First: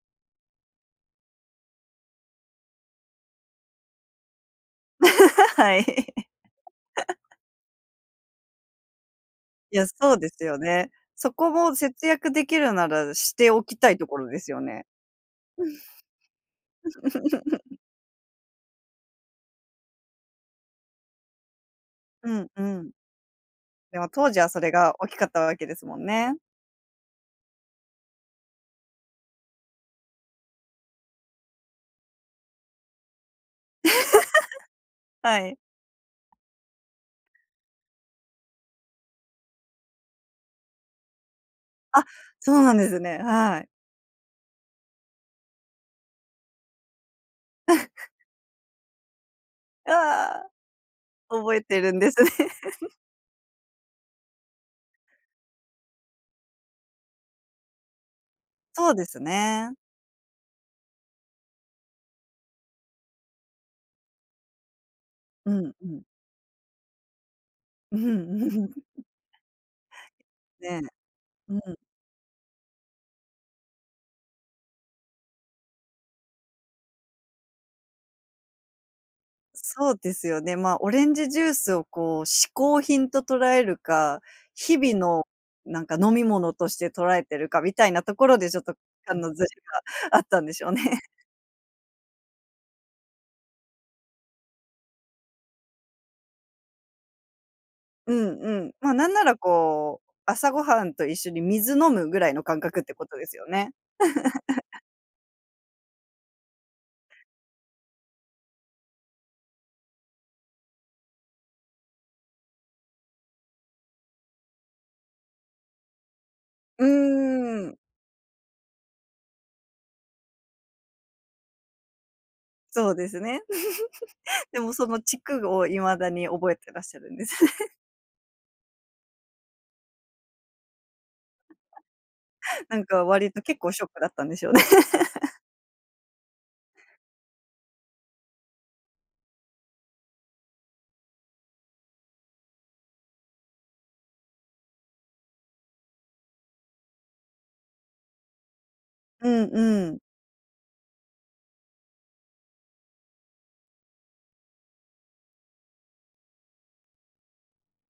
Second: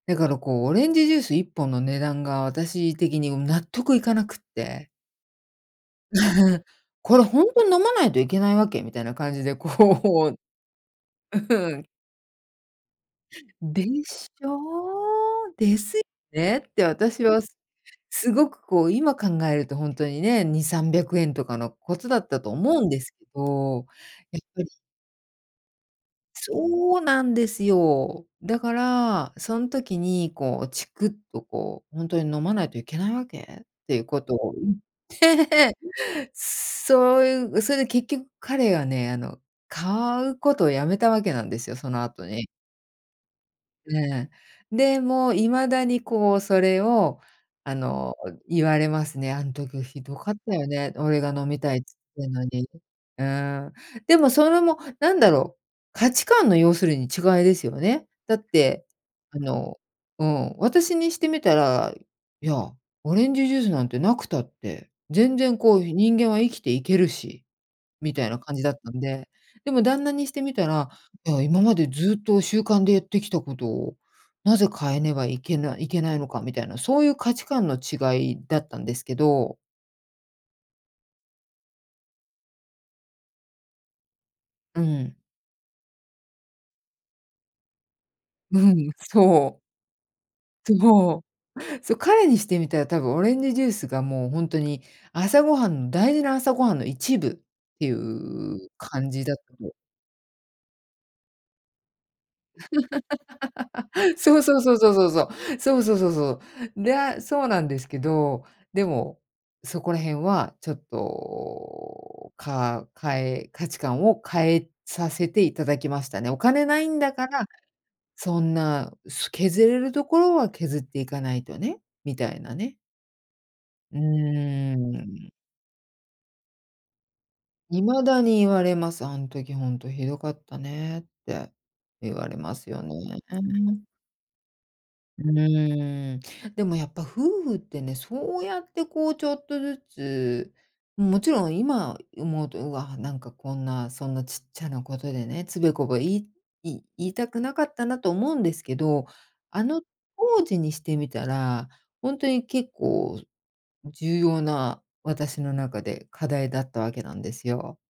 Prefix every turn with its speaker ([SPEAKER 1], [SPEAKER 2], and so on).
[SPEAKER 1] だからこう、オレンジジュース1本の値段が、私的に、うん、納得いかなくって
[SPEAKER 2] はい。
[SPEAKER 1] 「これ ほんとに飲まないといけないわけ？」みたいな感じで
[SPEAKER 2] いやそうで
[SPEAKER 1] こ
[SPEAKER 2] す
[SPEAKER 1] う
[SPEAKER 2] よね。そこも
[SPEAKER 1] うん。
[SPEAKER 2] 節約できるなら、しておき
[SPEAKER 1] で
[SPEAKER 2] たいところ
[SPEAKER 1] し
[SPEAKER 2] ですよね。
[SPEAKER 1] ょう？です、ねって私はす すごくこう、今考えるとほんとにね、2、300円とかのことだっ
[SPEAKER 2] う
[SPEAKER 1] た
[SPEAKER 2] ん、
[SPEAKER 1] と
[SPEAKER 2] う
[SPEAKER 1] 思うん
[SPEAKER 2] ん。
[SPEAKER 1] ですけど、
[SPEAKER 2] でも当
[SPEAKER 1] や
[SPEAKER 2] 時
[SPEAKER 1] っ
[SPEAKER 2] はそ
[SPEAKER 1] ぱり
[SPEAKER 2] れが大きかったわけですもんね。
[SPEAKER 1] そうなんですよ。だからそん時にこう、チクっとこう、「ほんとに飲まないといけないわけ？」っていうことを言っ
[SPEAKER 2] はい。
[SPEAKER 1] て、そういうそれで結局彼がね、あの、買うことをやめたわけなんですよ、その
[SPEAKER 2] あ、
[SPEAKER 1] 後に。
[SPEAKER 2] そうなんですね、はい。
[SPEAKER 1] で、で、もう未だにこう、それをあ の、言われますね。「あん時
[SPEAKER 2] あ
[SPEAKER 1] 酷かっ
[SPEAKER 2] あ、
[SPEAKER 1] たよね、俺が飲
[SPEAKER 2] 覚
[SPEAKER 1] み
[SPEAKER 2] え
[SPEAKER 1] た
[SPEAKER 2] て
[SPEAKER 1] いつ
[SPEAKER 2] る
[SPEAKER 1] っ
[SPEAKER 2] んです
[SPEAKER 1] て
[SPEAKER 2] ね。
[SPEAKER 1] んのに」うん。でもそれもなんだろう、価値観の、要するに違いですよね。だって
[SPEAKER 2] そうです
[SPEAKER 1] あ
[SPEAKER 2] ね。
[SPEAKER 1] のうん、私にしてみたら、「いや、オレンジジュースなんてなくたって、全
[SPEAKER 2] う
[SPEAKER 1] 然
[SPEAKER 2] ん
[SPEAKER 1] こう、
[SPEAKER 2] う
[SPEAKER 1] ひ
[SPEAKER 2] ん。
[SPEAKER 1] 人間は生きていけるし」
[SPEAKER 2] う
[SPEAKER 1] みたいな
[SPEAKER 2] んう
[SPEAKER 1] 感じだ
[SPEAKER 2] ん。
[SPEAKER 1] ったんで。でも旦那にしてみた
[SPEAKER 2] ね、
[SPEAKER 1] ら、「いや、
[SPEAKER 2] う
[SPEAKER 1] 今
[SPEAKER 2] ん。
[SPEAKER 1] までずっと習慣でやってきたことを、なぜ変えねばいけなけないのか」みたいな、そういう価値観の違いだったんですけど
[SPEAKER 2] そうですよね、ま、オレンジジュースをこう、嗜好品と捉えるか、日
[SPEAKER 1] う
[SPEAKER 2] 々
[SPEAKER 1] ん。
[SPEAKER 2] のなんか飲み物として捉えてるかみたいなところでち
[SPEAKER 1] う
[SPEAKER 2] ょっと、
[SPEAKER 1] ん、
[SPEAKER 2] 観のずれ
[SPEAKER 1] そう。
[SPEAKER 2] があったんでしょうね。
[SPEAKER 1] そう。そ、彼にしてみたら、多分オレンジジュースがもうほんとに朝ごはんの大事な朝ごはんの一部ってい
[SPEAKER 2] うんう
[SPEAKER 1] う
[SPEAKER 2] ん。ま、な
[SPEAKER 1] 感
[SPEAKER 2] んな
[SPEAKER 1] じだ
[SPEAKER 2] ら
[SPEAKER 1] と
[SPEAKER 2] こう、朝ごはんと一緒に水飲むぐらいの感覚ってことですよね。
[SPEAKER 1] そうそうそう そうそうそう、そうそうそうそう。で、あ、そうなんですけど、でもそこら辺はちょっと、かかえ価値観を変えさせていただきましたね。お金な
[SPEAKER 2] う
[SPEAKER 1] いんだから、
[SPEAKER 2] ーん。
[SPEAKER 1] そんなす削れるところは削っていかないとね、みたいなね。
[SPEAKER 2] そうですね、
[SPEAKER 1] う
[SPEAKER 2] でも
[SPEAKER 1] ー
[SPEAKER 2] そのチ
[SPEAKER 1] ん。
[SPEAKER 2] クを未だに覚えてらっしゃるんですね。
[SPEAKER 1] 未だに言われます。「あん時ほんと酷かったね」って言われま す
[SPEAKER 2] な
[SPEAKER 1] よ
[SPEAKER 2] んか、割と結構シ
[SPEAKER 1] ね。
[SPEAKER 2] ョックだったんでしょうね。
[SPEAKER 1] う ーん、でもやっぱ夫婦ってね、そうやってこうちょっとずつん、もちろん、今思うと、「うわ、なんかこんな、そんなちっちゃなことでね、つべこべいい言いたくなかったな」と思うんですけど、
[SPEAKER 2] うん
[SPEAKER 1] あの
[SPEAKER 2] うん。
[SPEAKER 1] 当時にしてみたら、ほんとに結構、ん、重要な、私の中で課題だったわけなんですよ。